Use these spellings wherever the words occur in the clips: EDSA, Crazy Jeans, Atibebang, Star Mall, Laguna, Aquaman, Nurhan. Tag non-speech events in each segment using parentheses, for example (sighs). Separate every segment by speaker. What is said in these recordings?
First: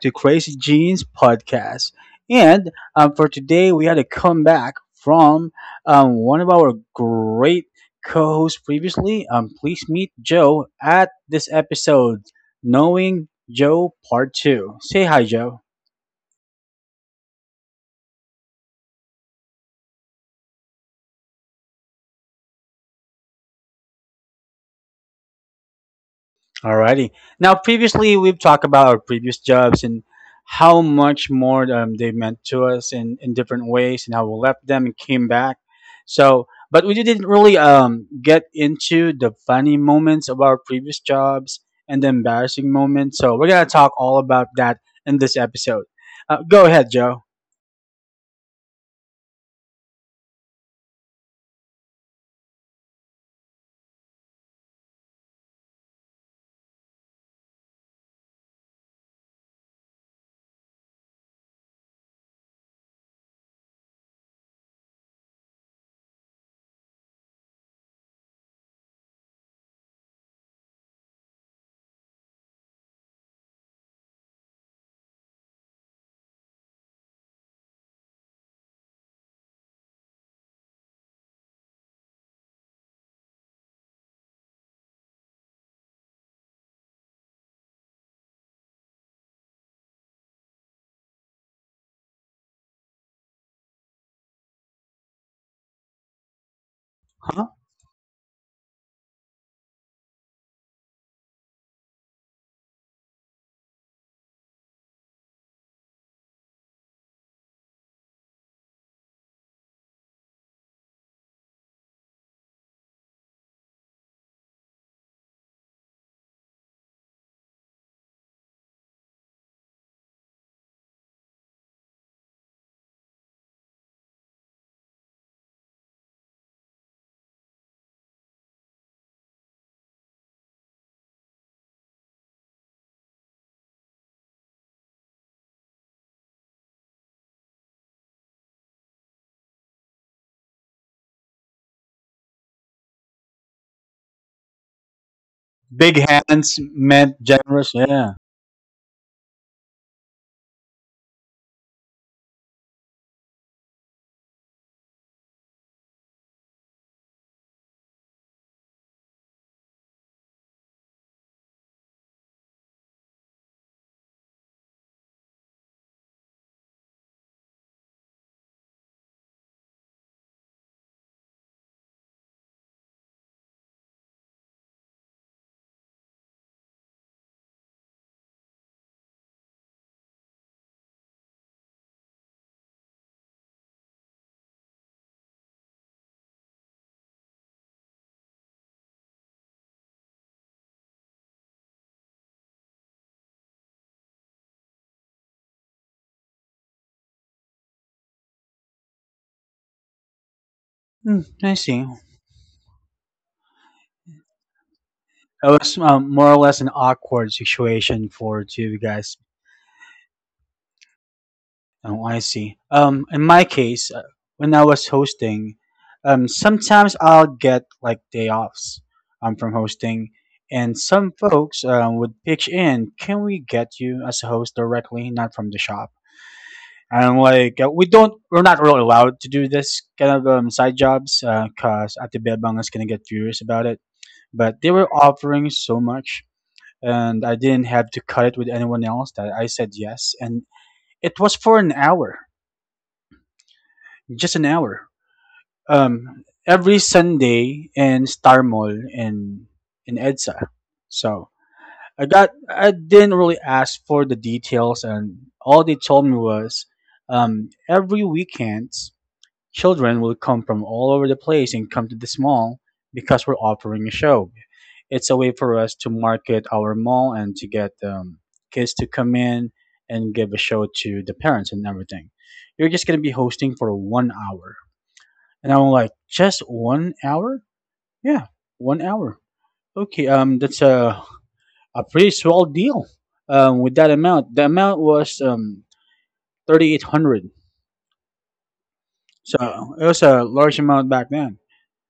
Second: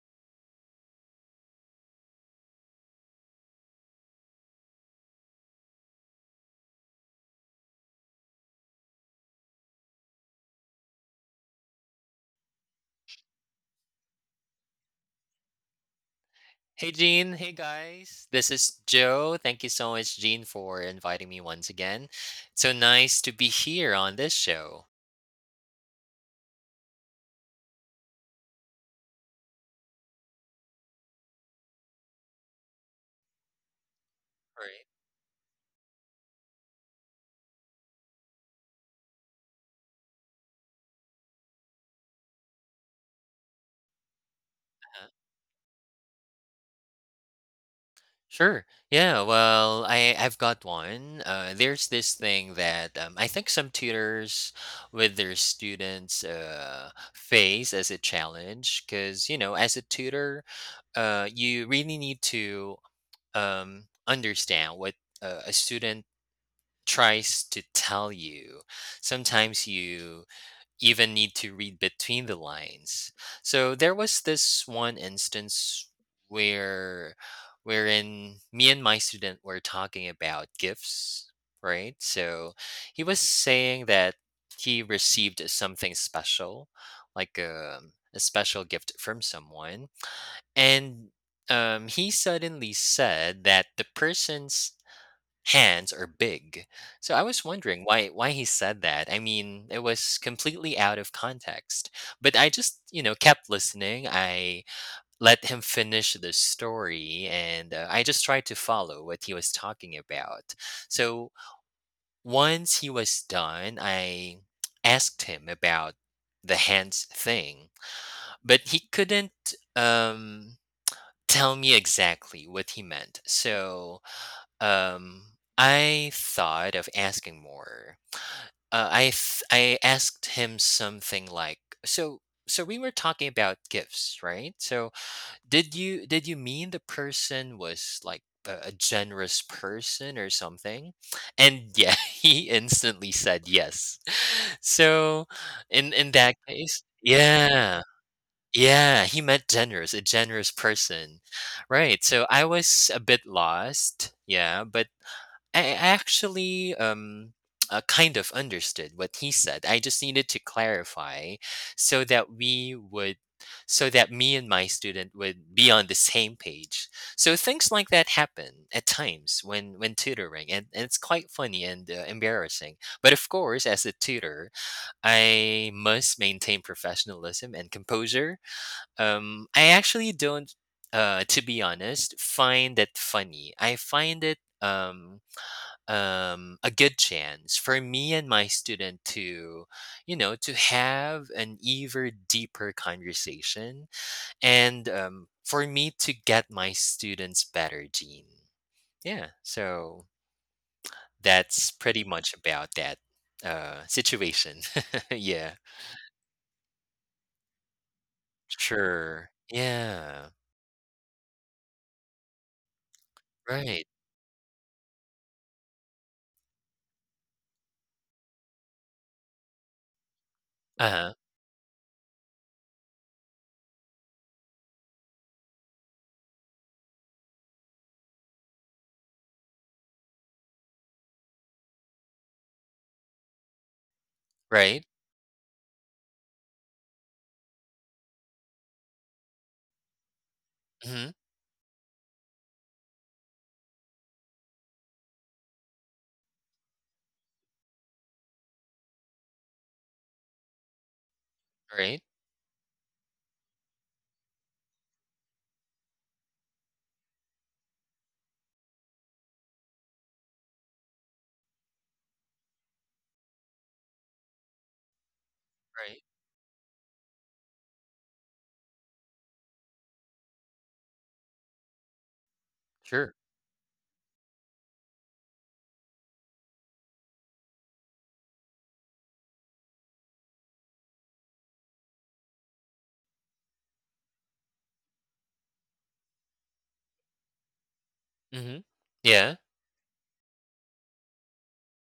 Speaker 1: to Crazy Jeans podcast. And For today, we had a comeback from one of our great co-hosts previously. Please meet Joe at this episode, Knowing Joe Part Two. Say hi, Joe.
Speaker 2: Hey Jean. Hey guys. This is Joe. Thank you so much, Jean, for inviting me once again. So nice to be here on this show.
Speaker 1: Alrighty. Now, previously we've talked about our previous jobs and how much more they meant to us in different ways, and how we left
Speaker 2: Right.
Speaker 1: them and came back. So, but we didn't really get into the funny moments of our previous jobs and the embarrassing moments. So we're gonna talk all about that
Speaker 2: Uh-huh.
Speaker 1: in this episode. Go ahead, Joe.
Speaker 2: Sure. Yeah. Well, I've got one. There's this thing that I think some tutors with their students face as a challenge because you know, as a tutor, you really need to understand what a student tries to tell you. Sometimes you even need to read between the lines. So there was this one instance where wherein me and my student were talking about gifts, right? So he was saying that he received something special, like a special gift from someone. And he suddenly said that the person's hands are big. So I was
Speaker 1: Huh?
Speaker 2: wondering why he said that. I mean, it was completely out of context. But I just, you know, kept listening. I let him finish the story and I just tried to follow what he was talking about. So once he was done, I (tsk) asked him about the hands thing, but he couldn't tell me exactly what he meant. So um, I thought of asking more. I asked him something like, "So, we were talking about gifts, right? So, did you mean the person was like a generous person or something?" And yeah, (laughs) he instantly said yes. (laughs) So, in
Speaker 1: Big
Speaker 2: in that
Speaker 1: hands
Speaker 2: case,
Speaker 1: meant generous.
Speaker 2: yeah.
Speaker 1: Yeah.
Speaker 2: Yeah, he meant generous, a generous person. Right. So I was a bit lost. Yeah, but I actually (tsk) kind of understood what he said. I just needed to clarify so that we would so that me and my student would be on the same page. So things like that happen at times when tutoring and it's quite funny and embarrassing. But of course, as a tutor, I must maintain professionalism and composure. I actually don't to be honest find it funny. I find it a good chance for me and my student to, you know, to have an even deeper conversation and for me to get my students better, Gene. Yeah, so
Speaker 1: Hmm, I
Speaker 2: that's
Speaker 1: see.
Speaker 2: pretty much about that situation. (laughs)
Speaker 1: It
Speaker 2: Yeah,
Speaker 1: was more or less an awkward situation for two guys.
Speaker 2: sure. Yeah,
Speaker 1: Oh, I see. In my
Speaker 2: right.
Speaker 1: case, when I was hosting, sometimes I'll get like day offs from hosting, and
Speaker 2: Uh
Speaker 1: some
Speaker 2: huh.
Speaker 1: folks would pitch in, "Can we get you as a host directly, not from the shop?" And I'm like, "We don't. We're not really allowed to do this kind of side jobs, cause Atibebang is gonna get furious about it." But they
Speaker 2: Right.
Speaker 1: were offering so much, and I didn't have to cut it with anyone else. That I said yes, and
Speaker 2: Mm-hmm.
Speaker 1: it was for an hour, just an hour every Sunday in Star Mall in EDSA. So
Speaker 2: Right.
Speaker 1: I didn't really ask for the details, and all they told me was every weekend children will come from all over the place and come to this mall because we're offering a show. It's a way for us to
Speaker 2: Right.
Speaker 1: market our mall and to get kids to come in and give a show to the parents and everything. You're just gonna be
Speaker 2: Sure.
Speaker 1: hosting for 1 hour. And I'm like, just 1 hour? Yeah, 1 hour. Okay, that's a pretty swell deal. With that amount, the amount was 3,800.
Speaker 2: Mm-hmm. Yeah.
Speaker 1: So it was a large amount back then.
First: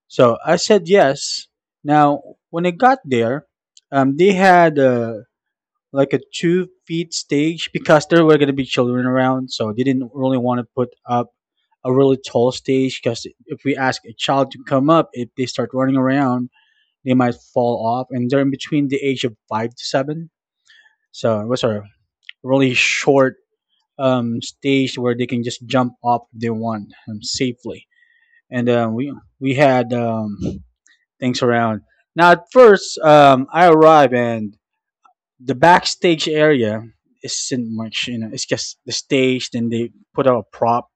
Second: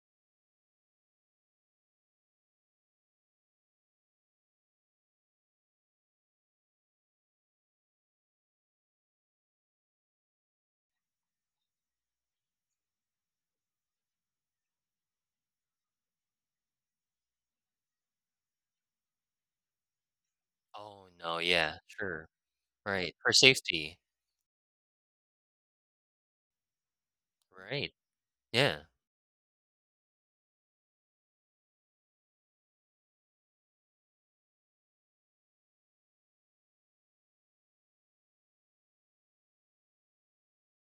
Speaker 1: So I said yes. Now when I got there, they had like a 2 feet stage because there were gonna be children around, so they didn't really want to put up a really tall stage, because if we ask a child to come up, if they start running around they might fall off, and they're in between the age of 5 to 7.
Speaker 2: Oh, no.
Speaker 1: So it was
Speaker 2: Yeah,
Speaker 1: a
Speaker 2: sure.
Speaker 1: really
Speaker 2: Right. For
Speaker 1: short
Speaker 2: safety.
Speaker 1: stage where they can just jump off if they want safely.
Speaker 2: Right.
Speaker 1: And
Speaker 2: Yeah.
Speaker 1: uh, we we had things around. Now at first, I arrive and the backstage area isn't much. You know, it's just the stage. Then they put out a prop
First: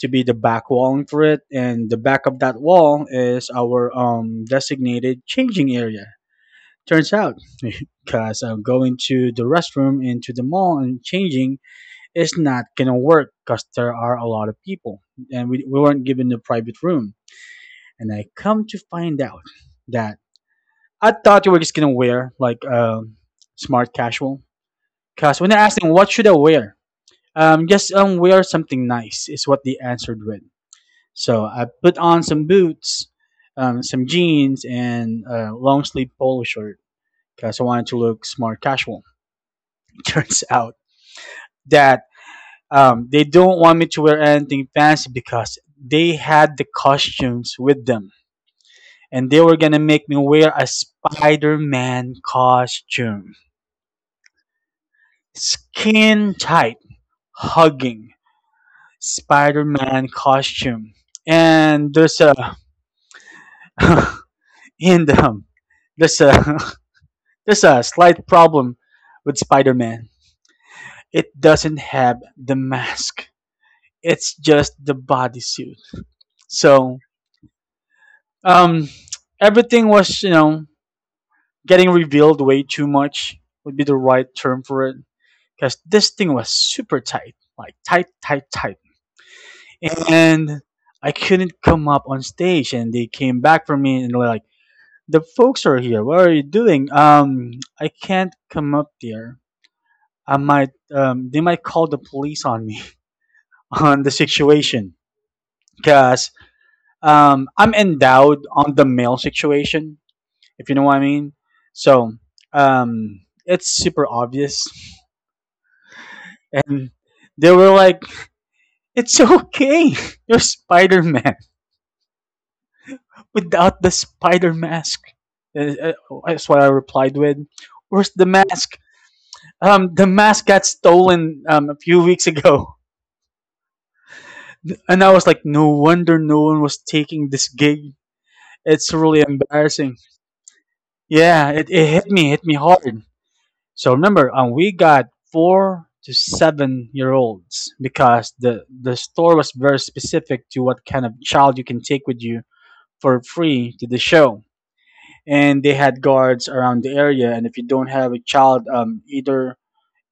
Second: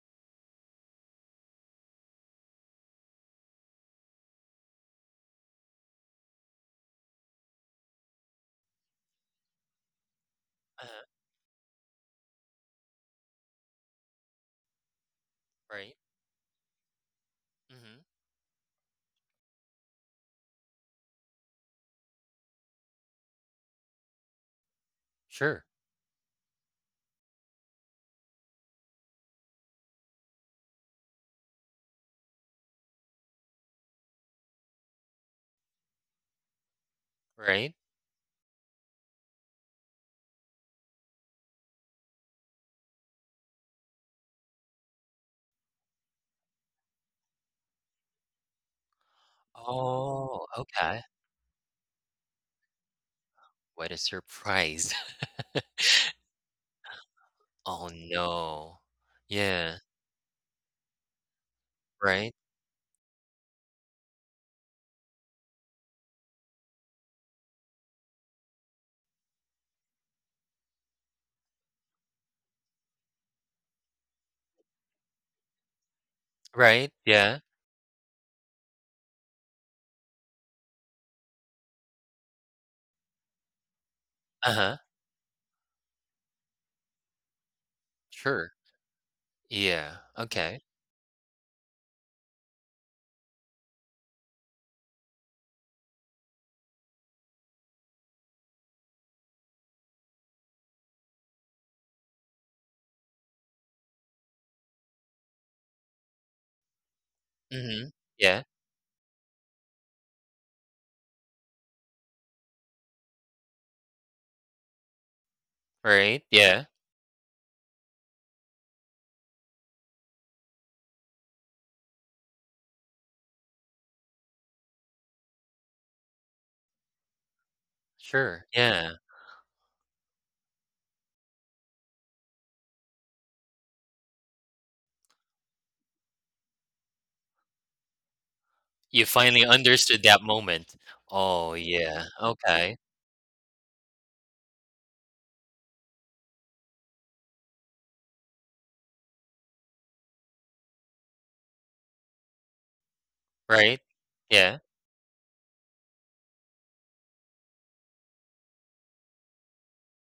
Speaker 1: to be the back walling for it, and the back of that wall is our designated changing area. Turns out, (laughs) because I'm going to the restroom into the mall and
Speaker 2: Uh-huh,
Speaker 1: changing is not gonna work, because there are a lot of people and we
Speaker 2: right.
Speaker 1: weren't given a private room.
Speaker 2: Mhm.
Speaker 1: And I come to find out that I thought we were just gonna wear like smart casual. Because when I
Speaker 2: Sure.
Speaker 1: asked them what should I wear, just wear something nice is what they answered with. So I put on some boots, some jeans, and a long sleeve polo shirt because I
Speaker 2: Right?
Speaker 1: wanted to look smart casual. (laughs) Turns out that they don't want me to wear anything fancy because they had the costumes with them and they were gonna make me
Speaker 2: Oh,
Speaker 1: wear a
Speaker 2: okay.
Speaker 1: spider-man costume,
Speaker 2: What a surprise. (laughs)
Speaker 1: skin tight
Speaker 2: Oh,
Speaker 1: hugging
Speaker 2: no. Yeah.
Speaker 1: spider-man costume. And there's
Speaker 2: Right.
Speaker 1: a (laughs) in the there's a (laughs) there's a slight problem with spider-man, it doesn't have the mask, it's just the bodysuit.
Speaker 2: Right.
Speaker 1: So
Speaker 2: Yeah.
Speaker 1: Um, everything was, you know, getting revealed way too much would be the right term
Speaker 2: Uh-huh.
Speaker 1: for it. Because this thing was super tight, like
Speaker 2: Sure.
Speaker 1: tight.
Speaker 2: Yeah. Okay.
Speaker 1: And I couldn't come up on stage, and they came back for me and they were like, "The folks are here. What are you doing? I can't come up there. I might, they might call the police on me (laughs) on the situation, because I'm
Speaker 2: Mhm.
Speaker 1: endowed
Speaker 2: Yeah.
Speaker 1: on the male situation, if you know what I mean. So um, it's super obvious,
Speaker 2: Right. Yeah.
Speaker 1: and they were like, "It's okay, (laughs) you're Spider Man without the spider mask." And, that's what I replied with. Where's the
Speaker 2: Sure.
Speaker 1: mask?
Speaker 2: Yeah.
Speaker 1: The mask got stolen a few weeks ago. (laughs) And I was like, "No wonder no one was taking this gig. It's
Speaker 2: You
Speaker 1: really
Speaker 2: finally
Speaker 1: embarrassing."
Speaker 2: understood that moment.
Speaker 1: Yeah,
Speaker 2: Oh,
Speaker 1: it
Speaker 2: yeah.
Speaker 1: hit me
Speaker 2: Okay.
Speaker 1: hard. So remember, we got 4 to 7 year olds, because the store was very specific to what kind of child you can take with you for free
Speaker 2: Right.
Speaker 1: to the show,
Speaker 2: Yeah.
Speaker 1: and they had guards around the area. And if you don't have a child, either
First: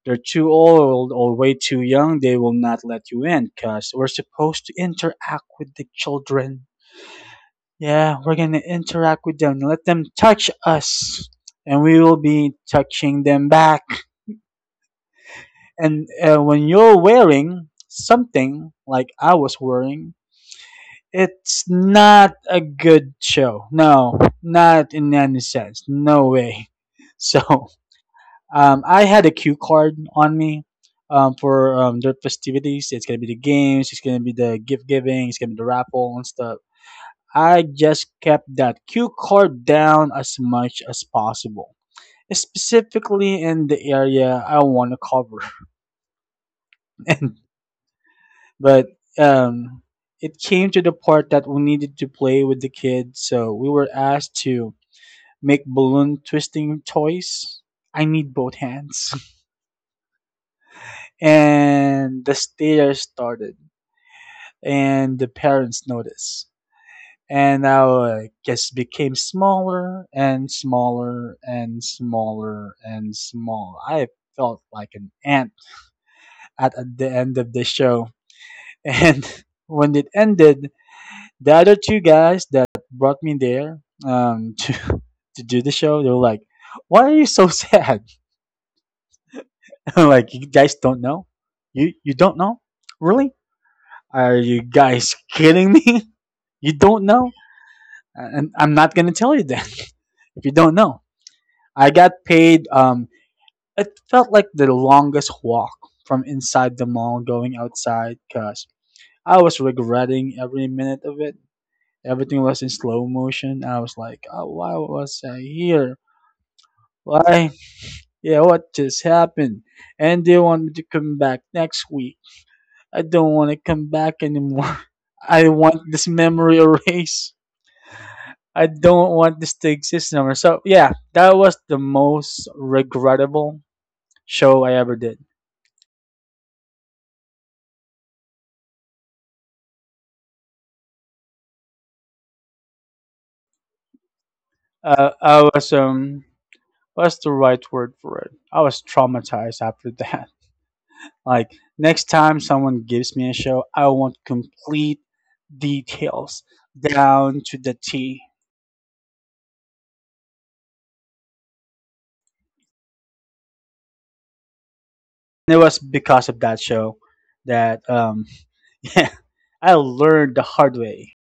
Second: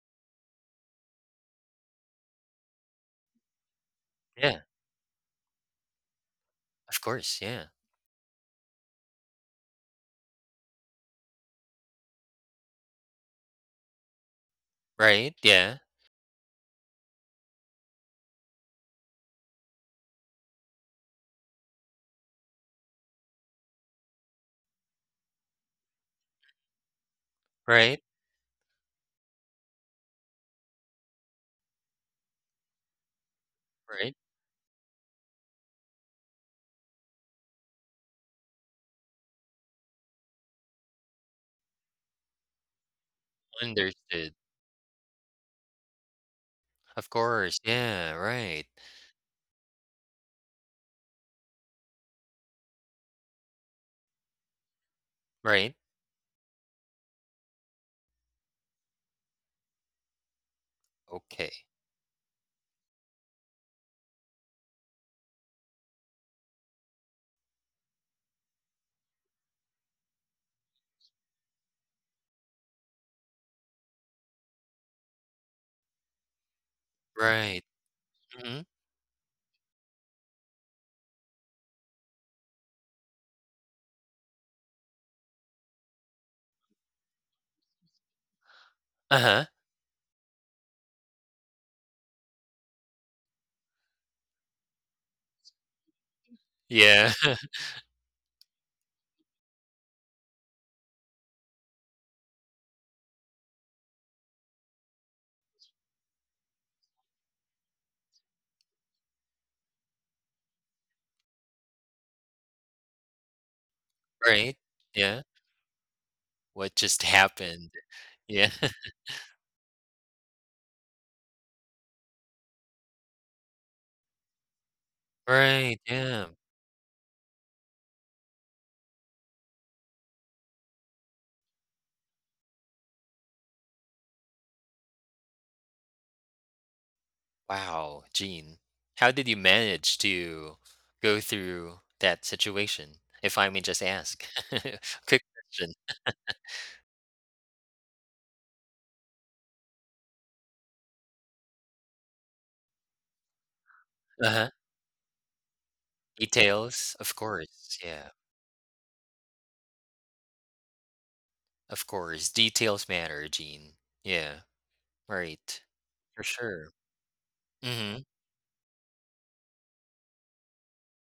Speaker 1: they're too old or way too young, they will not let you in, because we're
Speaker 2: Yeah.
Speaker 1: supposed to interact with the children.
Speaker 2: Of course. Yeah.
Speaker 1: Yeah, we're gonna interact with them, let them touch us, and we will be touching them back.
Speaker 2: Right. Yeah.
Speaker 1: And when you're wearing something like I was wearing, it's not a good show. No, not in any sense. No way. (laughs) So
Speaker 2: Right.
Speaker 1: I had a cue card on me for their festivities. It's gonna be the games. It's
Speaker 2: Right.
Speaker 1: gonna be the gift giving. It's gonna be the raffle and stuff. I just kept that cue card down as much as possible, specifically in the
Speaker 2: Understood.
Speaker 1: area I want to cover.
Speaker 2: Of
Speaker 1: (laughs) And
Speaker 2: course. Yeah. Right.
Speaker 1: but um, it came to the part that we needed to play with the kids, so we were asked to make
Speaker 2: Right.
Speaker 1: balloon twisting toys. I need both hands. (laughs)
Speaker 2: Okay.
Speaker 1: And the stare started, and the parents noticed. And our guest became smaller and smaller and smaller and small. I felt like an ant at the end of
Speaker 2: Right.
Speaker 1: the show. (laughs)
Speaker 2: Mhm.
Speaker 1: And when it ended, the other two guys that brought me there (laughs) to do the show, they were like, "Why are you so sad?"
Speaker 2: Uh-huh.
Speaker 1: (laughs) I'm like, "You guys don't know? You don't know? Really? Are you guys kidding me? (laughs) You don't
Speaker 2: Yeah.
Speaker 1: know?
Speaker 2: (laughs)
Speaker 1: And I'm not gonna tell you then (laughs) if you don't know." I got paid. It felt like the longest walk from inside the mall going outside, because I was regretting every minute of it. Everything was in slow motion. I was like, oh,
Speaker 2: Right.
Speaker 1: why was
Speaker 2: Yeah.
Speaker 1: I here?
Speaker 2: What just
Speaker 1: Why?
Speaker 2: happened?
Speaker 1: Yeah,
Speaker 2: Yeah.
Speaker 1: what just
Speaker 2: (laughs)
Speaker 1: happened? And they want me to come back next week. I don't want to come back anymore. (laughs) I want
Speaker 2: Right.
Speaker 1: this
Speaker 2: Yeah.
Speaker 1: memory (laughs) erased. I don't want this to exist anymore. So yeah, that was the most regrettable show I ever did.
Speaker 2: Wow, Gene. How did you manage to go through that situation, if I may just ask? (laughs) Quick
Speaker 1: I was
Speaker 2: question.
Speaker 1: What's the right word for it? I was traumatized after that. (laughs) Like next time someone gives me a show, I want
Speaker 2: Uh-huh.
Speaker 1: complete details
Speaker 2: Details, of
Speaker 1: down to the
Speaker 2: course. Yeah.
Speaker 1: T.
Speaker 2: Of course. Details matter, Gene. Yeah.
Speaker 1: It
Speaker 2: Right.
Speaker 1: was because
Speaker 2: For
Speaker 1: of that
Speaker 2: sure.
Speaker 1: show that
Speaker 2: Mhm.
Speaker 1: (laughs) yeah, I learned the hard way.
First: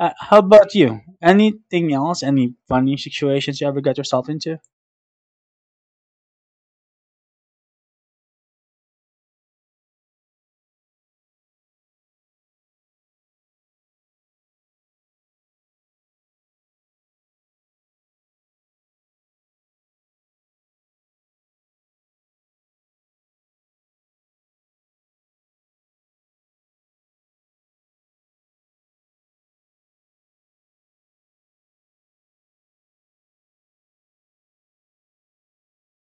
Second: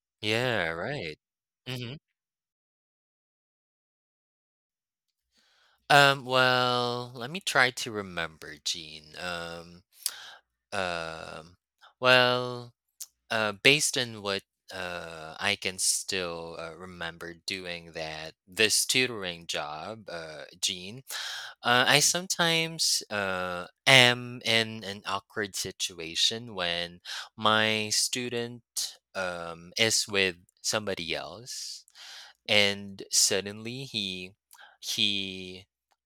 Speaker 1: How
Speaker 2: Yeah,
Speaker 1: about you?
Speaker 2: right.
Speaker 1: Anything
Speaker 2: Mhm.
Speaker 1: else? Any funny situations you ever got yourself into?
Speaker 2: Well, let me try to remember, Gene. Um, well, based on what I can still remember doing that this tutoring job, Gene, I sometimes am in an awkward situation when my student is with somebody else and suddenly he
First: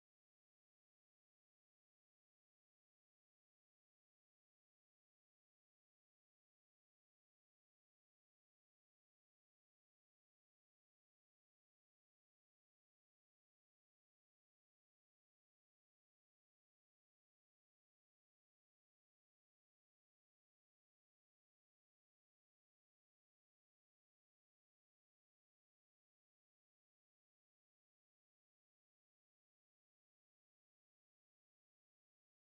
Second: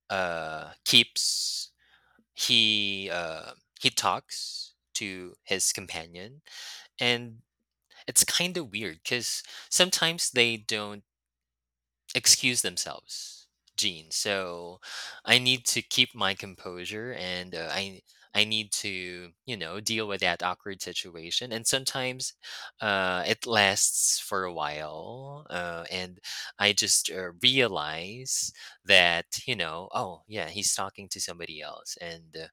Speaker 2: keeps he uh he talks to his companion and it's kind of weird because sometimes they don't excuse themselves Gene so I need to keep my composure and I need to you know deal with that awkward situation and sometimes it lasts for a while and I just realize that you know oh yeah he's talking to somebody else and uh,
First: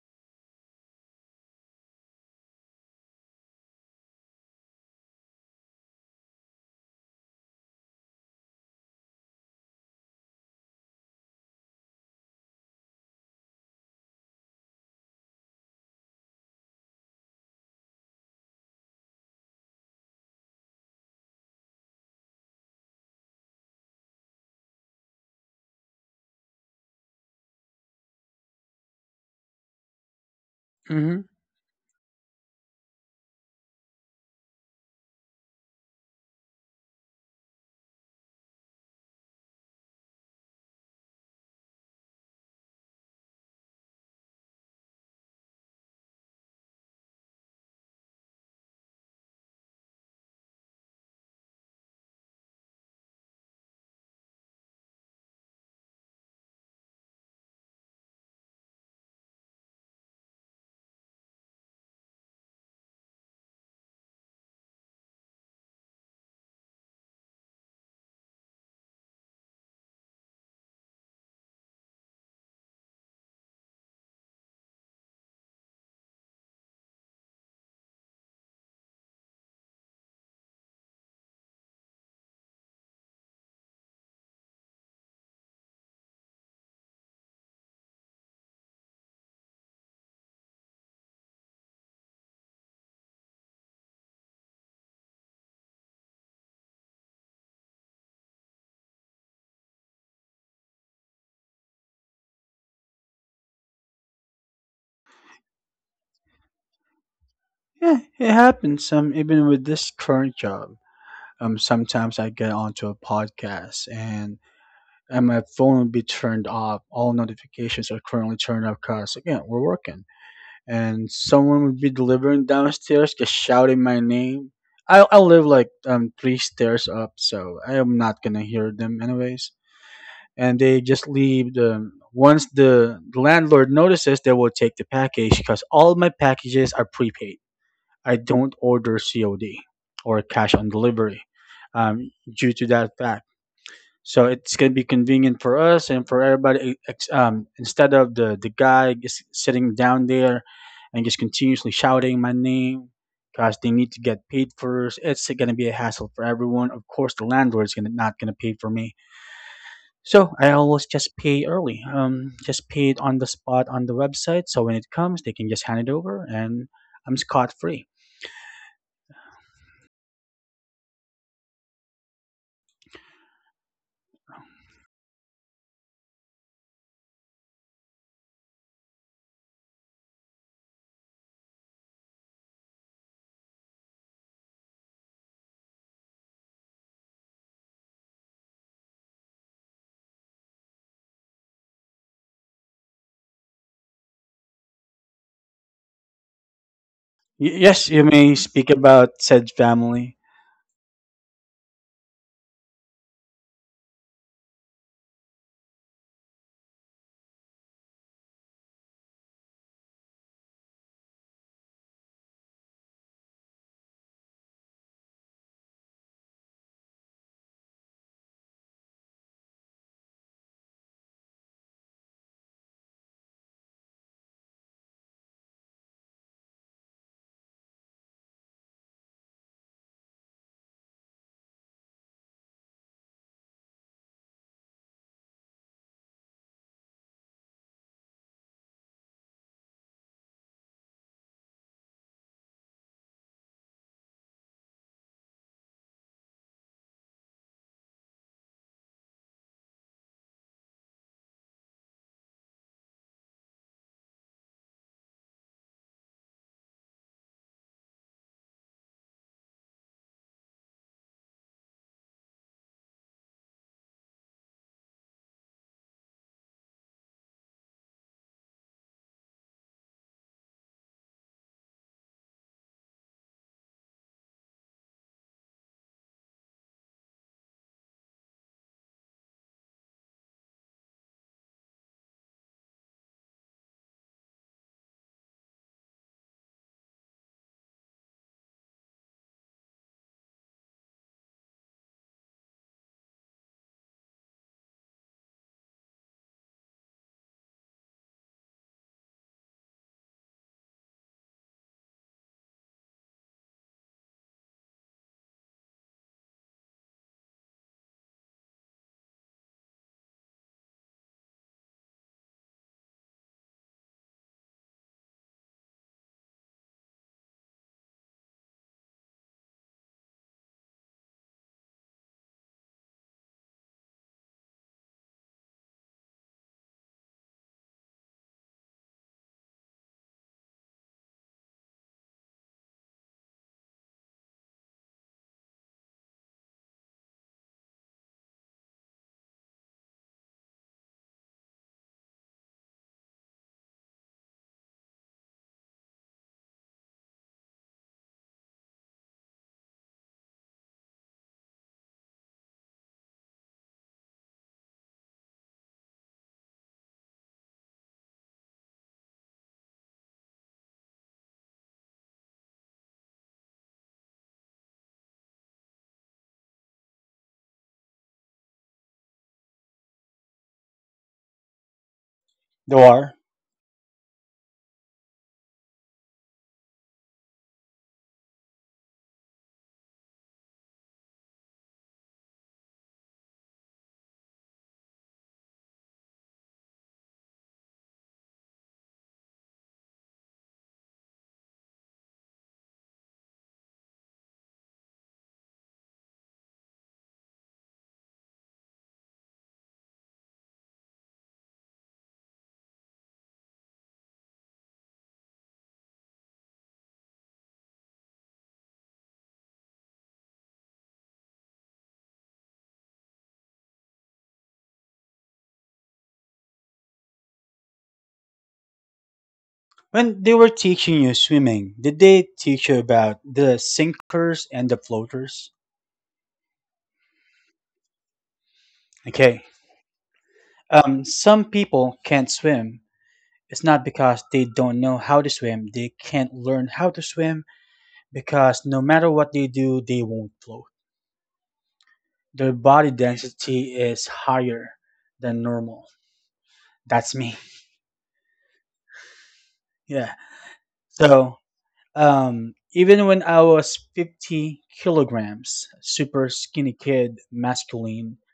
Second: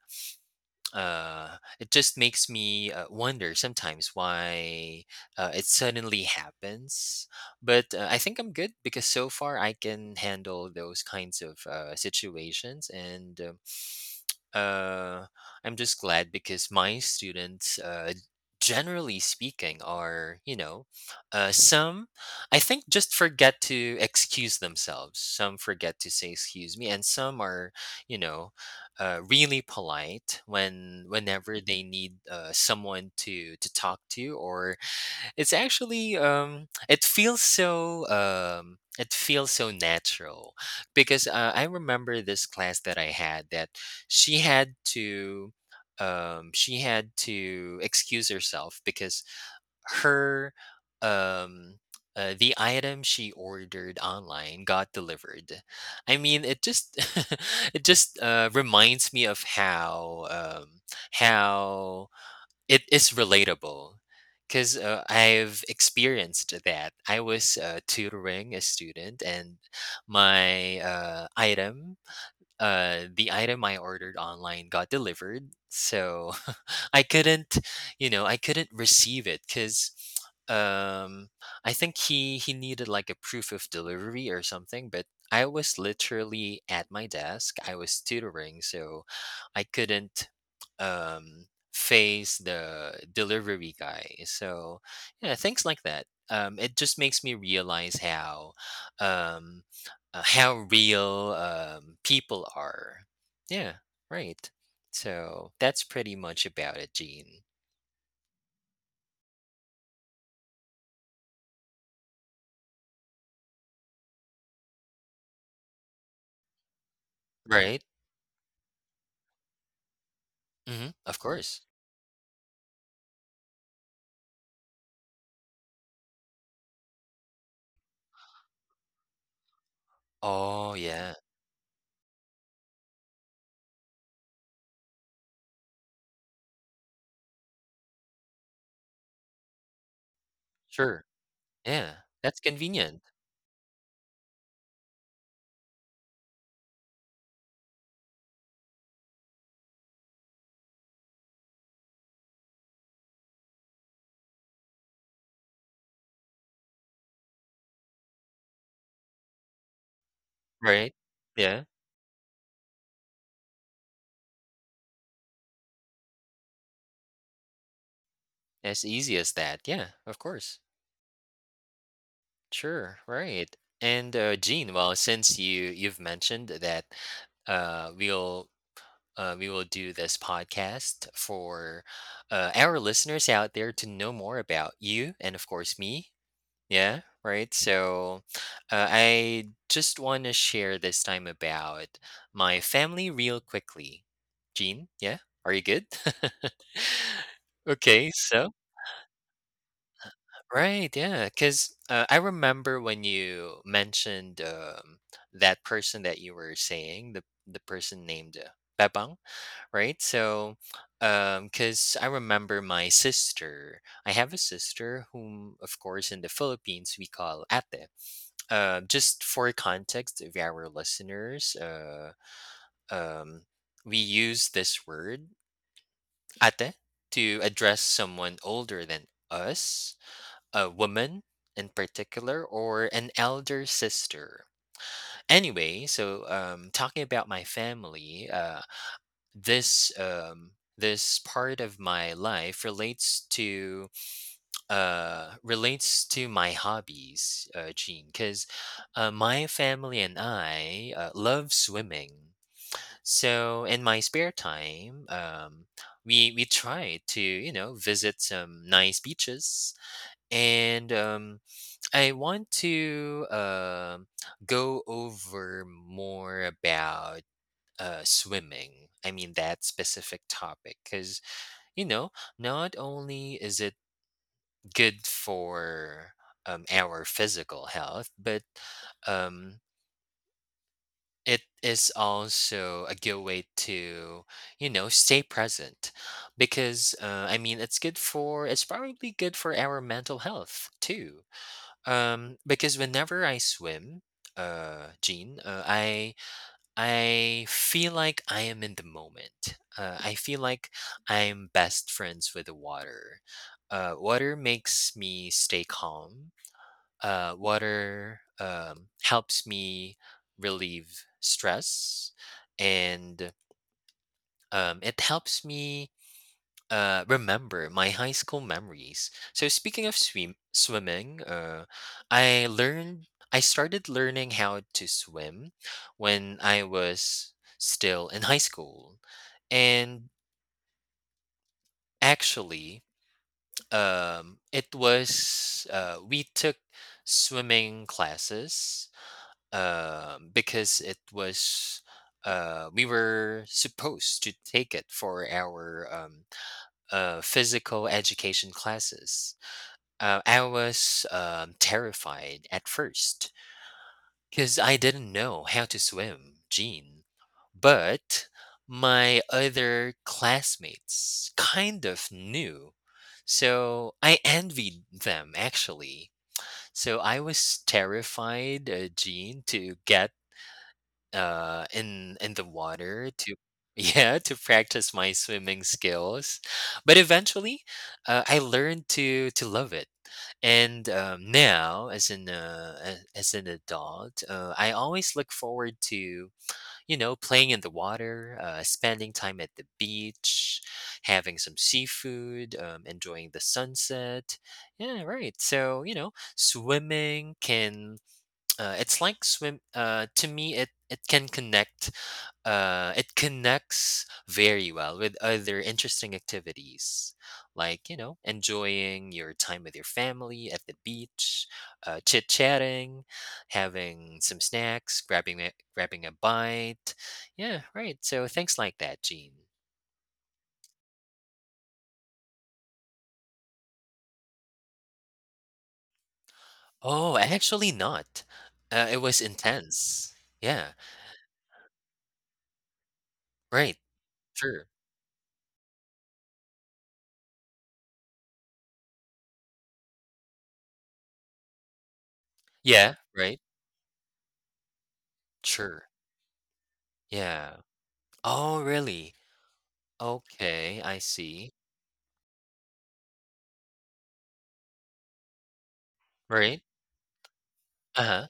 Speaker 2: uh, it just makes me wonder sometimes why it suddenly happens. But I think I'm good because so far I can handle those kinds of situations. And uh, I'm just glad because my students, generally speaking, are, you know, uh, some, I think, just forget to excuse themselves. Some forget to say, excuse me. And some are, you know, really polite when
Speaker 1: Mm-hmm.
Speaker 2: whenever they need someone to talk to or it's actually it feels so natural because I remember this class that I had that she had to she had to excuse herself because her um the item she ordered online got delivered. I mean, it just (laughs) it just reminds me of how it is relatable because I've experienced that. I was tutoring a student, and my item the item I ordered online got delivered, so (laughs) I couldn't, you know, I couldn't receive it because um I think he needed like a proof of delivery or something, but I was literally at my desk. I was tutoring, so I couldn't um face the delivery guy. So yeah, things like that. It just makes me realize um, how real people are. Yeah, right. So that's pretty much about it, Gene.
Speaker 1: Yeah, it happens. Even with this current job, sometimes I get onto a podcast and my phone will be turned off. All
Speaker 2: Right?
Speaker 1: notifications are currently turned off because again, we're working. And
Speaker 2: Of course.
Speaker 1: someone would be delivering downstairs, just shouting my name. I live like 3 stairs up, so I am not gonna hear them anyways. And
Speaker 2: Oh,
Speaker 1: they just
Speaker 2: yeah.
Speaker 1: leave the once the landlord notices, they will take the package because all my packages are prepaid. I don't order COD, or cash on
Speaker 2: Sure.
Speaker 1: delivery,
Speaker 2: Yeah.
Speaker 1: um,
Speaker 2: That's
Speaker 1: due to that
Speaker 2: convenient.
Speaker 1: fact. So it's gonna be convenient for us and for everybody. Instead of the guy just sitting down there and just continuously shouting my name because they need to get paid first, it's gonna be a hassle for everyone. Of course, the landlord's gonna not gonna pay for me. So I always
Speaker 2: Right?
Speaker 1: just pay
Speaker 2: Yeah.
Speaker 1: early. Just pay it on the spot on the website. So when it comes, they can just hand it over, and I'm scot free.
Speaker 2: As easy as that. Yeah, of course. Sure. Right. And Gene, well, since you've mentioned that uh, we'll we will do this podcast for our listeners out there to know more about you and of course me. Yeah, right. So I just want to share this time about my family real quickly. Gene, yeah, are you good?
Speaker 1: Y-
Speaker 2: (laughs)
Speaker 1: yes, you
Speaker 2: Okay,
Speaker 1: may
Speaker 2: so,
Speaker 1: speak about said family.
Speaker 2: right, yeah, because I remember when you mentioned that person that you were saying, the person named Bebang, right? So, because I remember my sister, I have a sister whom, of course, in the Philippines we call Ate. Uh, just for context of our listeners, um, we use this word "ate" to address someone older than us, a woman in particular, or an elder sister. Anyway, so talking about my family, this this part of my life relates to my hobbies Gene because my family and I love swimming, so in my spare time we try to you know visit some nice beaches and I want to go over more about swimming. I mean that specific topic because you know not only is it good for our physical health, but um, it is also a good way to, you know, stay present because I mean, it's probably good for our mental health too. Because whenever I swim, Jean, I feel like I am in the moment. I feel like I'm best friends with the water. Water makes me stay calm, water helps me relieve stress and it helps me remember my high school memories. So, speaking of swimming, I started learning how to swim when I was still in high school. And actually, it was, we took swimming classes. Because it was we were supposed to take it for our physical education classes. I was terrified at first because I didn't know how to swim, Gene. But my other classmates kind of knew, so I envied them actually. So I was terrified, Gene, to get in the
Speaker 1: There
Speaker 2: water
Speaker 1: are.
Speaker 2: to (laughs) yeah to practice my swimming skills, but eventually I learned to love it, and now as an as an adult I always look forward to you know playing in the water, spending time at the beach, having some seafood, enjoying the sunset. Yeah, right. So you know swimming can (tsk) it's like swim to me it can connect, it connects very well with other interesting activities, like, you know, enjoying your time with your family at the beach, chit chatting, having some snacks, grabbing a bite. Yeah, right. So things like that, Gene.
Speaker 1: When they were teaching you swimming, did they teach you about the sinkers and the floaters?
Speaker 2: Oh, actually, not. It was
Speaker 1: Okay.
Speaker 2: intense. Yeah,
Speaker 1: Some people can't swim. It's
Speaker 2: right.
Speaker 1: not because they
Speaker 2: Sure.
Speaker 1: don't know how to swim. They can't learn how to swim, because no matter what they do, they won't float. Their body
Speaker 2: Yeah, right.
Speaker 1: density is higher than normal.
Speaker 2: Sure.
Speaker 1: That's me.
Speaker 2: Yeah. Oh, really?
Speaker 1: Yeah.
Speaker 2: Okay, I
Speaker 1: So,
Speaker 2: see.
Speaker 1: even when I was 50 kilograms, super
Speaker 2: Right.
Speaker 1: skinny kid,
Speaker 2: Uh
Speaker 1: masculine,
Speaker 2: huh.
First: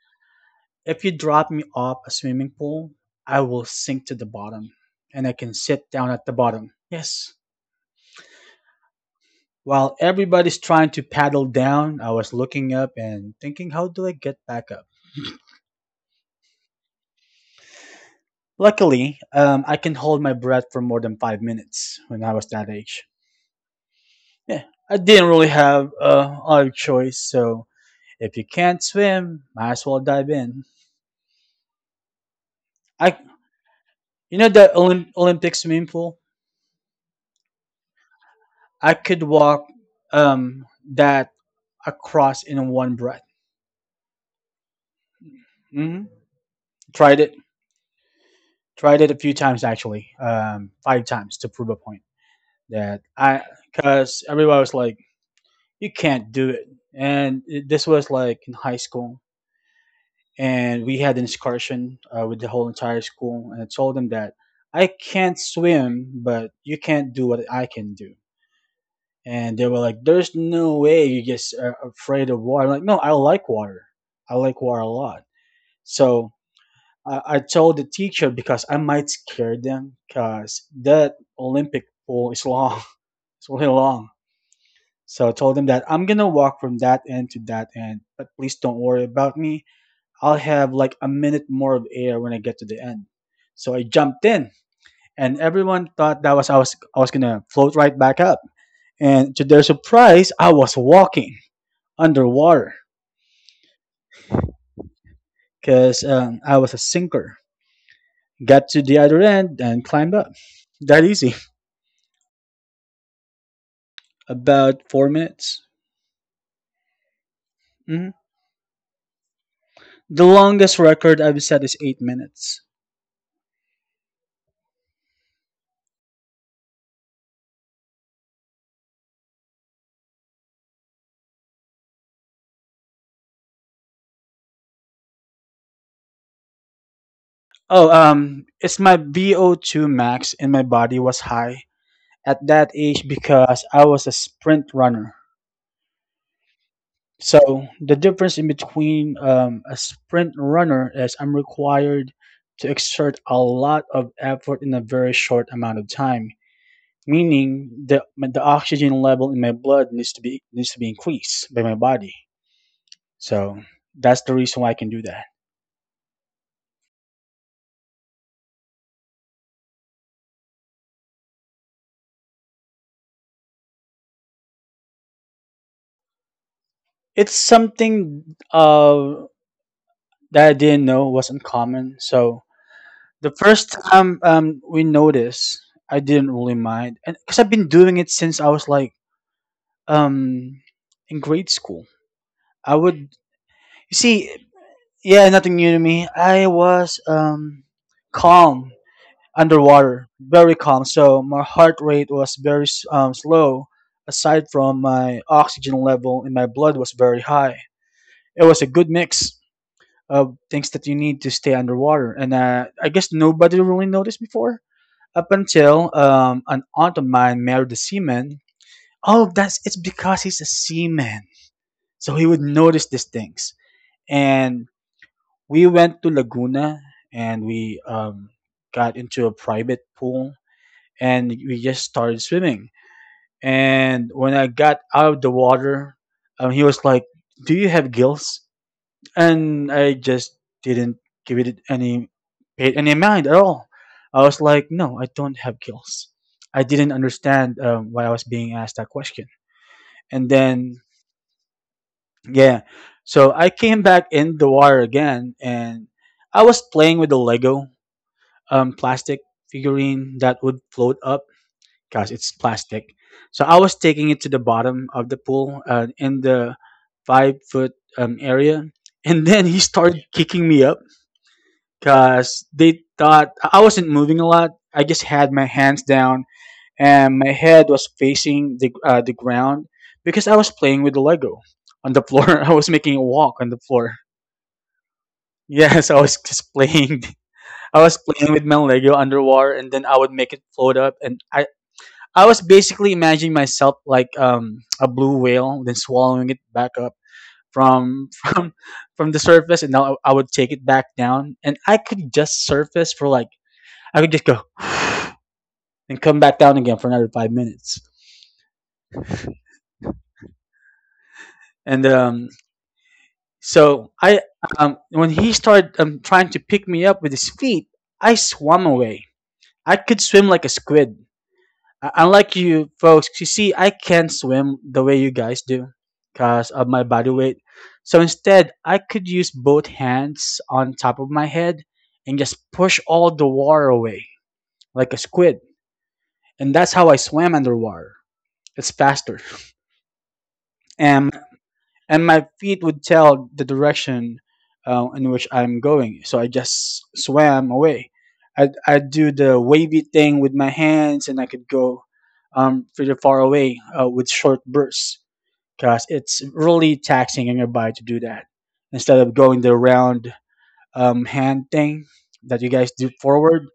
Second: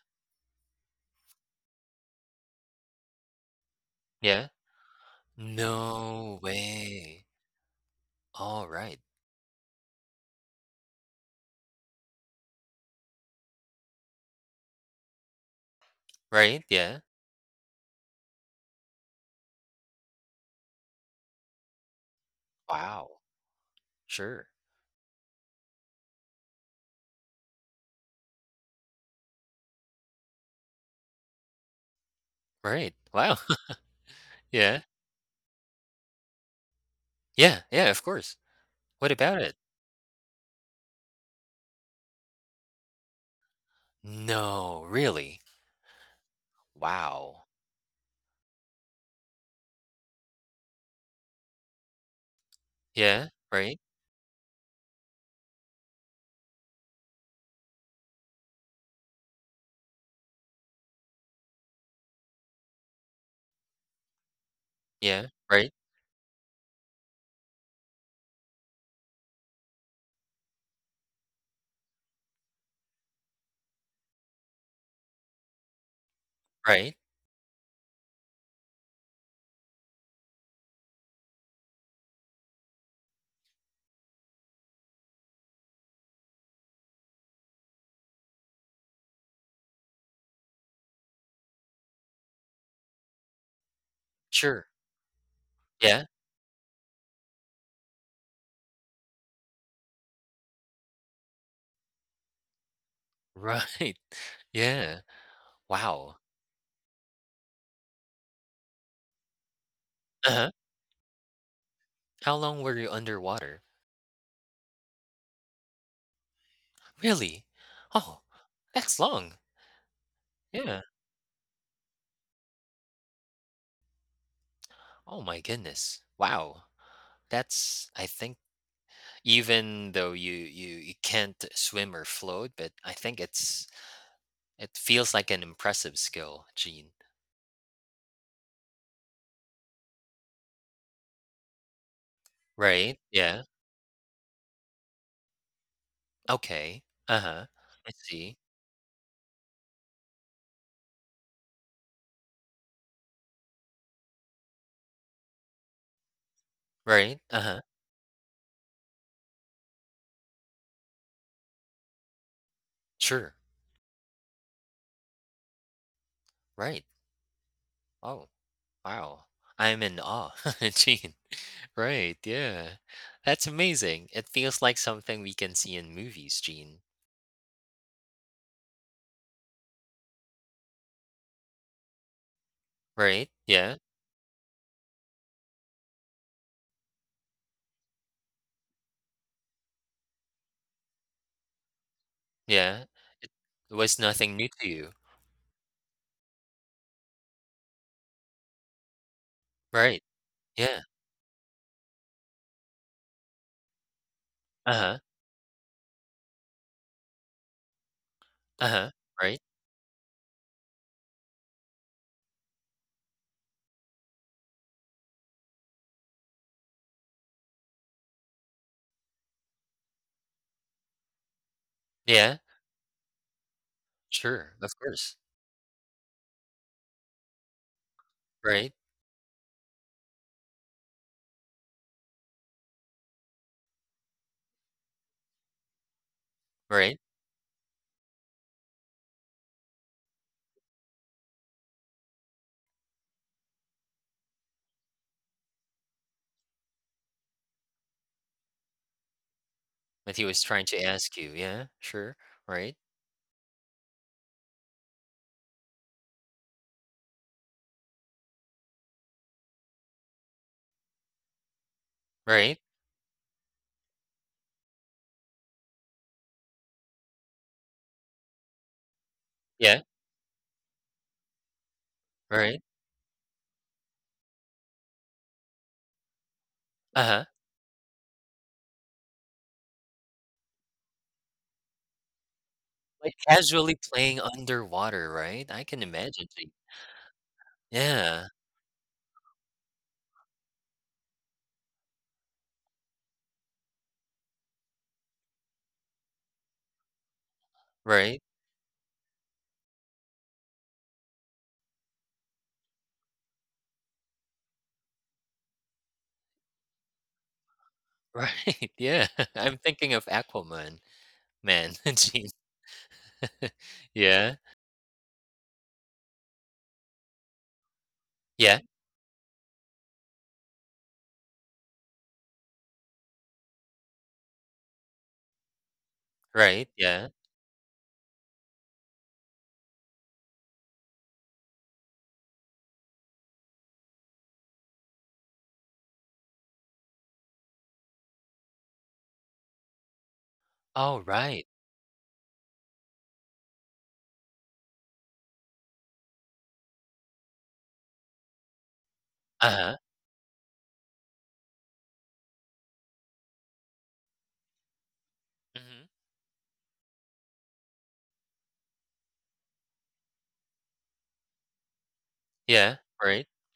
Speaker 1: if you drop me off a swimming pool, I will sink to the
Speaker 2: Yeah.
Speaker 1: bottom and I can sit down at the
Speaker 2: No
Speaker 1: bottom.
Speaker 2: way.
Speaker 1: Yes.
Speaker 2: All right.
Speaker 1: While everybody's trying to paddle down, I was looking up and thinking, how do I get back up?
Speaker 2: Right, yeah.
Speaker 1: Luckily, I can hold my breath for more than 5 minutes when I was that age.
Speaker 2: Wow. Sure.
Speaker 1: Yeah, I didn't really have other choice, so if you can't swim, might as well dive in.
Speaker 2: Right.
Speaker 1: I,
Speaker 2: Wow.
Speaker 1: you
Speaker 2: (laughs)
Speaker 1: know, the
Speaker 2: Yeah.
Speaker 1: Olympic swimming pool.
Speaker 2: Yeah, yeah, of course.
Speaker 1: I
Speaker 2: What
Speaker 1: could
Speaker 2: about it?
Speaker 1: walk um, that across in one breath.
Speaker 2: No, really?
Speaker 1: Hmm. Tried it,
Speaker 2: Wow.
Speaker 1: tried it a few times actually, five times to prove a point that
Speaker 2: Yeah,
Speaker 1: I,
Speaker 2: right?
Speaker 1: because everybody was like, you can't do it. And it, this was like in high school, and we had an excursion with the whole entire school, and I told them that I
Speaker 2: Yeah,
Speaker 1: can't
Speaker 2: right,
Speaker 1: swim, but you can't do what I can do. And they were like, "There's no way you just are afraid of water." I'm like, no, I like water. I like water a lot. So
Speaker 2: right.
Speaker 1: I told the teacher because I might scare them because that Olympic pole is long. (laughs) It's really long. So I told them that I'm gonna walk from that end to that end, but please don't worry about me. I'll have like a minute more of air when I get to the end. So I jumped in,
Speaker 2: Sure.
Speaker 1: and everyone
Speaker 2: Yeah,
Speaker 1: thought that was I was I was gonna float right back up. And to their surprise, I was walking underwater
Speaker 2: right. (laughs) Yeah.
Speaker 1: because
Speaker 2: Wow.
Speaker 1: I was a sinker. Got to the other end and climbed up.
Speaker 2: Uh-huh.
Speaker 1: That easy.
Speaker 2: How long were you underwater?
Speaker 1: About 4 minutes.
Speaker 2: Really?
Speaker 1: Hmm.
Speaker 2: Oh, that's long.
Speaker 1: The longest
Speaker 2: Yeah.
Speaker 1: record I've set is 8 minutes.
Speaker 2: Oh my goodness. Wow. That's I think even though you can't swim or float, but I think it's it feels like an impressive skill, Gene.
Speaker 1: Oh, it's my VO2 max in my body was high at that
Speaker 2: Right?
Speaker 1: age
Speaker 2: Yeah.
Speaker 1: because I was a sprint runner.
Speaker 2: Okay. Uh-huh.
Speaker 1: So
Speaker 2: I
Speaker 1: the
Speaker 2: see.
Speaker 1: difference in between a sprint runner is I'm required to exert a lot of effort in a very short amount of time,
Speaker 2: Right?
Speaker 1: meaning
Speaker 2: Uh-huh.
Speaker 1: the oxygen level in my blood needs to be increased by my body.
Speaker 2: Sure.
Speaker 1: So that's the reason why I can do that.
Speaker 2: Right. Oh, wow. I'm in awe, (laughs) Gene. Right. Yeah. That's amazing. It feels like something we can see in movies, Gene.
Speaker 1: It's something uh, that I didn't know was uncommon. So
Speaker 2: Right?
Speaker 1: the
Speaker 2: Yeah.
Speaker 1: first time we noticed, I didn't really mind, and because I've been doing it since I was like um, in grade school. I
Speaker 2: Yeah.
Speaker 1: would you
Speaker 2: It was nothing
Speaker 1: see,
Speaker 2: new to you.
Speaker 1: yeah, nothing new to me. I was calm
Speaker 2: Right.
Speaker 1: underwater, very
Speaker 2: Yeah.
Speaker 1: calm. So my heart rate was very slow. Aside from
Speaker 2: Uh-huh.
Speaker 1: my oxygen level in my blood was very high. It was a
Speaker 2: Uh-huh.
Speaker 1: good
Speaker 2: Right.
Speaker 1: mix of things that you need to stay underwater. And I guess nobody really noticed before up until an aunt of mine married a seaman. Oh, that's it's because he's a seaman, so he
Speaker 2: Yeah.
Speaker 1: would notice these things.
Speaker 2: Sure.
Speaker 1: And
Speaker 2: Of course.
Speaker 1: we went to Laguna and we
Speaker 2: Right,
Speaker 1: got into a private pool and we just started swimming. And when I got out of the water, he was
Speaker 2: right.
Speaker 1: like, "Do you have gills?" And I just didn't give it any paid any mind at all. I was like, no, I don't have kills. I didn't understand why I was being asked that question.
Speaker 2: What he
Speaker 1: And
Speaker 2: was trying to
Speaker 1: then
Speaker 2: ask you. Yeah, sure.
Speaker 1: yeah,
Speaker 2: Right,
Speaker 1: so I came back in the water again, and I was playing with the Lego plastic figurine that would float up because it's
Speaker 2: right.
Speaker 1: plastic. So I was taking it to the bottom of the pool in the 5 foot area, and then he
Speaker 2: Yeah,
Speaker 1: started kicking me up because
Speaker 2: right.
Speaker 1: they thought I wasn't moving a lot. I just had my hands down and
Speaker 2: Uh-huh.
Speaker 1: my head was facing the ground because I was playing with the Lego on the floor. (laughs) I was making a
Speaker 2: Like
Speaker 1: walk on the
Speaker 2: casually
Speaker 1: floor.
Speaker 2: playing
Speaker 1: (laughs)
Speaker 2: underwater, right? I can
Speaker 1: Yes, I was
Speaker 2: imagine it.
Speaker 1: just playing. (laughs) I was
Speaker 2: Yeah,
Speaker 1: playing with my Lego underwater, and then I would make it float up. And I was basically imagining myself like a blue whale, then swallowing it back up from
Speaker 2: right,
Speaker 1: (laughs) from the surface, and now I would take it back down. And I could just surface for like I could just go (sighs) and come back down again for another 5 minutes.
Speaker 2: (laughs) right. Yeah, (laughs) I'm thinking of Aquaman, man.
Speaker 1: And
Speaker 2: (laughs) Gee. (laughs)
Speaker 1: so I,
Speaker 2: Yeah,
Speaker 1: when he started trying to pick me up with his feet, I
Speaker 2: yeah,
Speaker 1: swam away. I could swim like a squid. Unlike you folks, you see, I can't swim the way you guys do because
Speaker 2: right,
Speaker 1: of my
Speaker 2: yeah.
Speaker 1: body weight. So instead, I could use both hands on top of my head and just push all the water away like a squid. And that's how I swam underwater. It's faster.
Speaker 2: Oh,
Speaker 1: And
Speaker 2: right.
Speaker 1: and my feet would tell the direction in which I'm going. So I just swam away. I'd do the
Speaker 2: Uh-huh.
Speaker 1: wavy thing with my hands, and I could go pretty far away with short bursts because
Speaker 2: Mhm.
Speaker 1: it's really taxing on your body to do that. Instead of going the round hand thing that you guys
Speaker 2: Yeah,
Speaker 1: do
Speaker 2: right.
Speaker 1: forward,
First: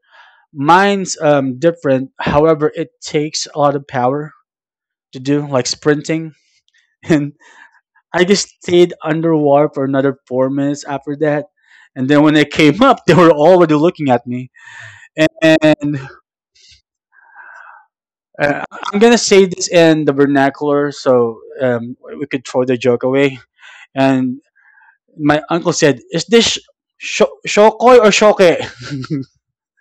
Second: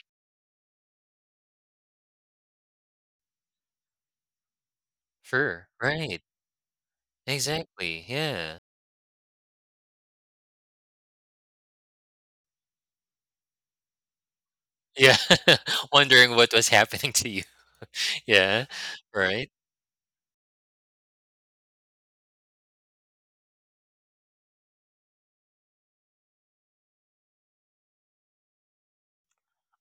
Speaker 1: mine's different. However, it takes a lot of power to do, like
Speaker 2: Sure, right.
Speaker 1: sprinting. (laughs)
Speaker 2: Exactly.
Speaker 1: I just
Speaker 2: Yeah.
Speaker 1: stayed underwater for another 4 minutes after that. And then when I came up, (laughs) they were already looking at me.
Speaker 2: Yeah. (laughs)
Speaker 1: And
Speaker 2: Wondering what was happening to you. (laughs) Yeah,
Speaker 1: I'm going to say
Speaker 2: right.
Speaker 1: this in the vernacular so we could throw the joke away. And my uncle said, "Is this sh- shokoi or shoke?"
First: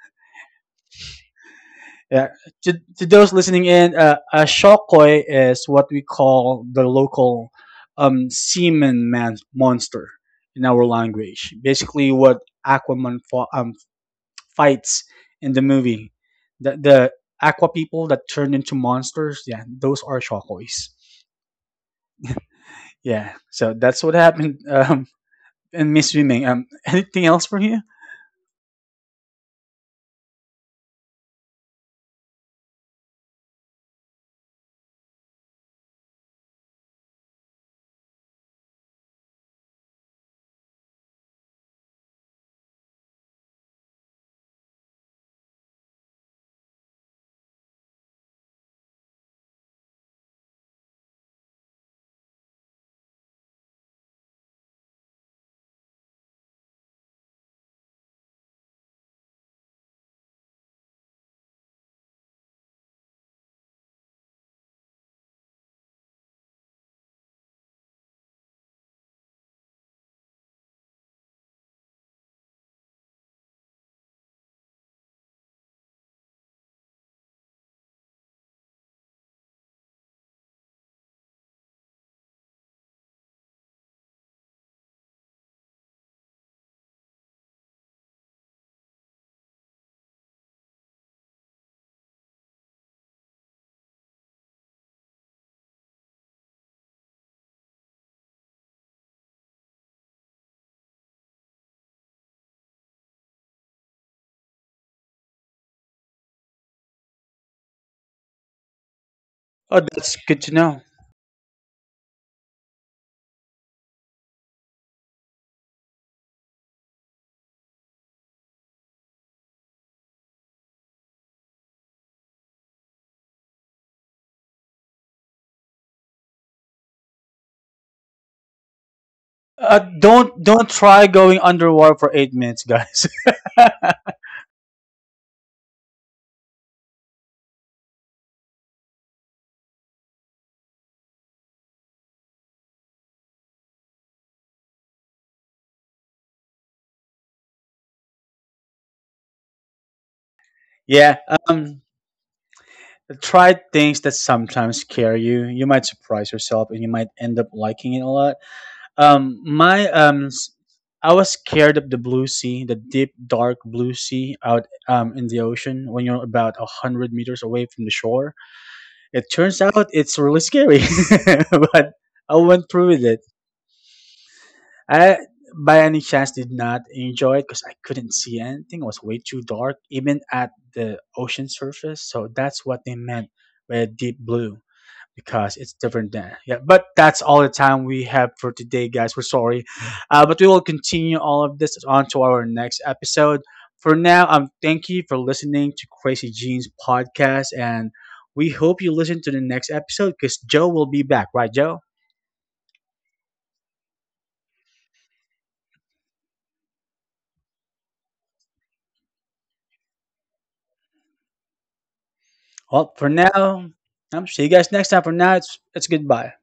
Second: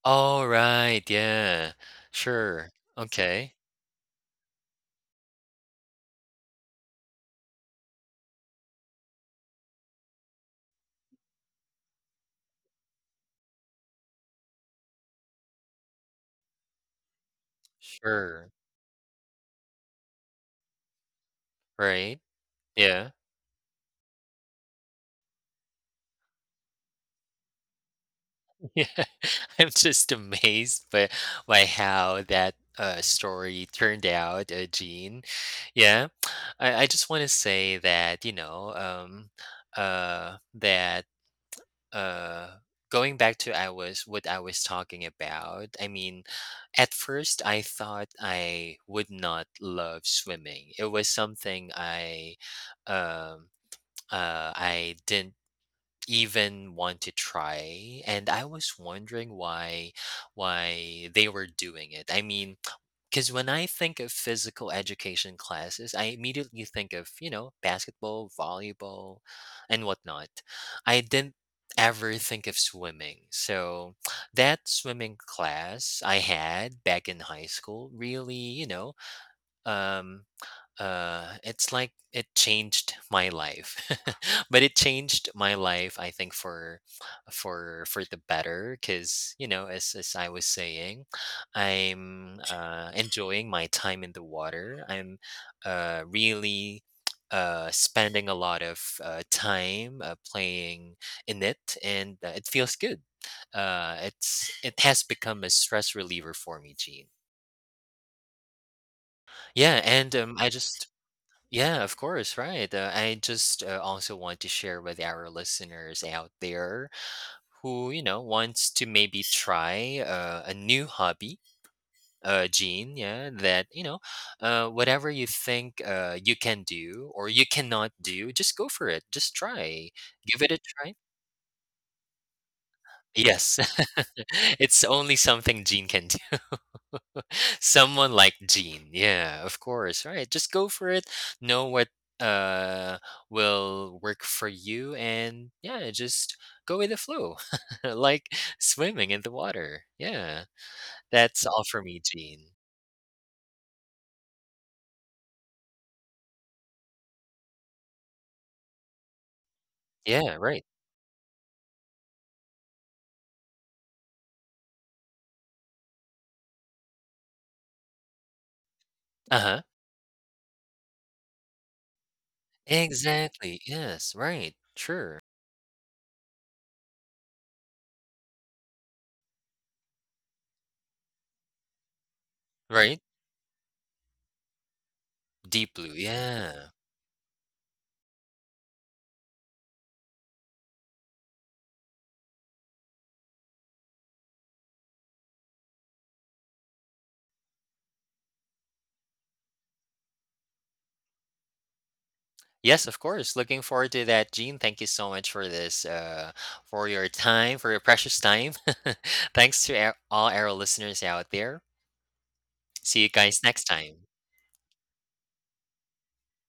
Speaker 2: All right, yeah.
Speaker 1: (laughs) Yeah.
Speaker 2: Sure.
Speaker 1: to,
Speaker 2: (laughs)
Speaker 1: to those
Speaker 2: Okay.
Speaker 1: listening in, a shokoi is what we call the local seaman man monster in our language. Basically, what Aquaman fights in the movie. The aqua people that
Speaker 2: Sure.
Speaker 1: turned into monsters, yeah, those are shockwaves.
Speaker 2: Right. Yeah.
Speaker 1: Yeah, so that's what happened (laughs) in Miss Swimming. (laughs) Anything else for you?
Speaker 2: (laughs) Yeah. I'm just amazed by how that story turned out, Gene. Yeah. I just want to say that, you know, that uh going back to I was what I was talking about, I mean, at first I thought I would not love swimming. It was something um I didn't even want to try, and I was wondering why they were doing it. I mean, because when I think of physical education classes, I immediately think of, you know, basketball, volleyball, and whatnot. I didn't ever think of swimming. So (tsk) that swimming class I had back in high school really, you know, um, it's like it changed my life. (laughs) but it changed my life I think for for the better because you know as I was saying I'm enjoying my time in the water, I'm really spending a lot of time playing in it, and it feels good. It's it has become a stress reliever for me, Gene. Yeah,
Speaker 1: Oh,
Speaker 2: and
Speaker 1: that's good
Speaker 2: I
Speaker 1: to
Speaker 2: just
Speaker 1: know.
Speaker 2: yeah, of course, right. I just also want to share with our listeners out there who, you know, wants to maybe try a new hobby, Gene, yeah, that, you know, whatever you think you can do or you cannot do, just go for it. Just try. Give
Speaker 1: Don't
Speaker 2: it a
Speaker 1: don't
Speaker 2: try.
Speaker 1: try going underwater for 8 minutes, guys.
Speaker 2: Yes.
Speaker 1: (laughs)
Speaker 2: (laughs) it's only something Gene can do. Someone like Gene. Yeah, of course. Right. Just go for it. Know what uh will work for you, and yeah, just go with the flow. (laughs) like swimming in the water. Yeah.
Speaker 1: Yeah.
Speaker 2: That's all for
Speaker 1: Um.
Speaker 2: me, Gene.
Speaker 1: Try things that sometimes scare you. You might surprise yourself, and you might end up liking it a lot. Um. My um.
Speaker 2: Yeah,
Speaker 1: s-
Speaker 2: right.
Speaker 1: I was scared of the blue sea, the deep, dark blue sea out in the ocean when you're about 100 meters away from the shore. It
Speaker 2: Uh-huh.
Speaker 1: turns out it's really scary, (laughs) but I went through with it.
Speaker 2: Exactly. Yes, right. Sure.
Speaker 1: I, by any chance, did not enjoy it because I couldn't see anything. It was way too dark, even at the ocean surface. So that's what
Speaker 2: Right?
Speaker 1: they meant by deep blue because
Speaker 2: Deep
Speaker 1: it's
Speaker 2: blue.
Speaker 1: different than yeah.
Speaker 2: Yeah.
Speaker 1: But that's all the time we have for today, guys. We're sorry, but we will continue all of this on to our next episode. For now, thank you for listening to Crazy Jeans podcast, and we hope you listen to the next episode because Joe will be back, right, Joe?
Speaker 2: Yes, of course. Looking forward to that, Gene. Thank you so much for this, for your time, for your precious time. (laughs) Thanks to all our listeners out there.
Speaker 1: Well,
Speaker 2: See you
Speaker 1: for
Speaker 2: guys next
Speaker 1: now,
Speaker 2: time.
Speaker 1: see you guys next time. For now, it's goodbye.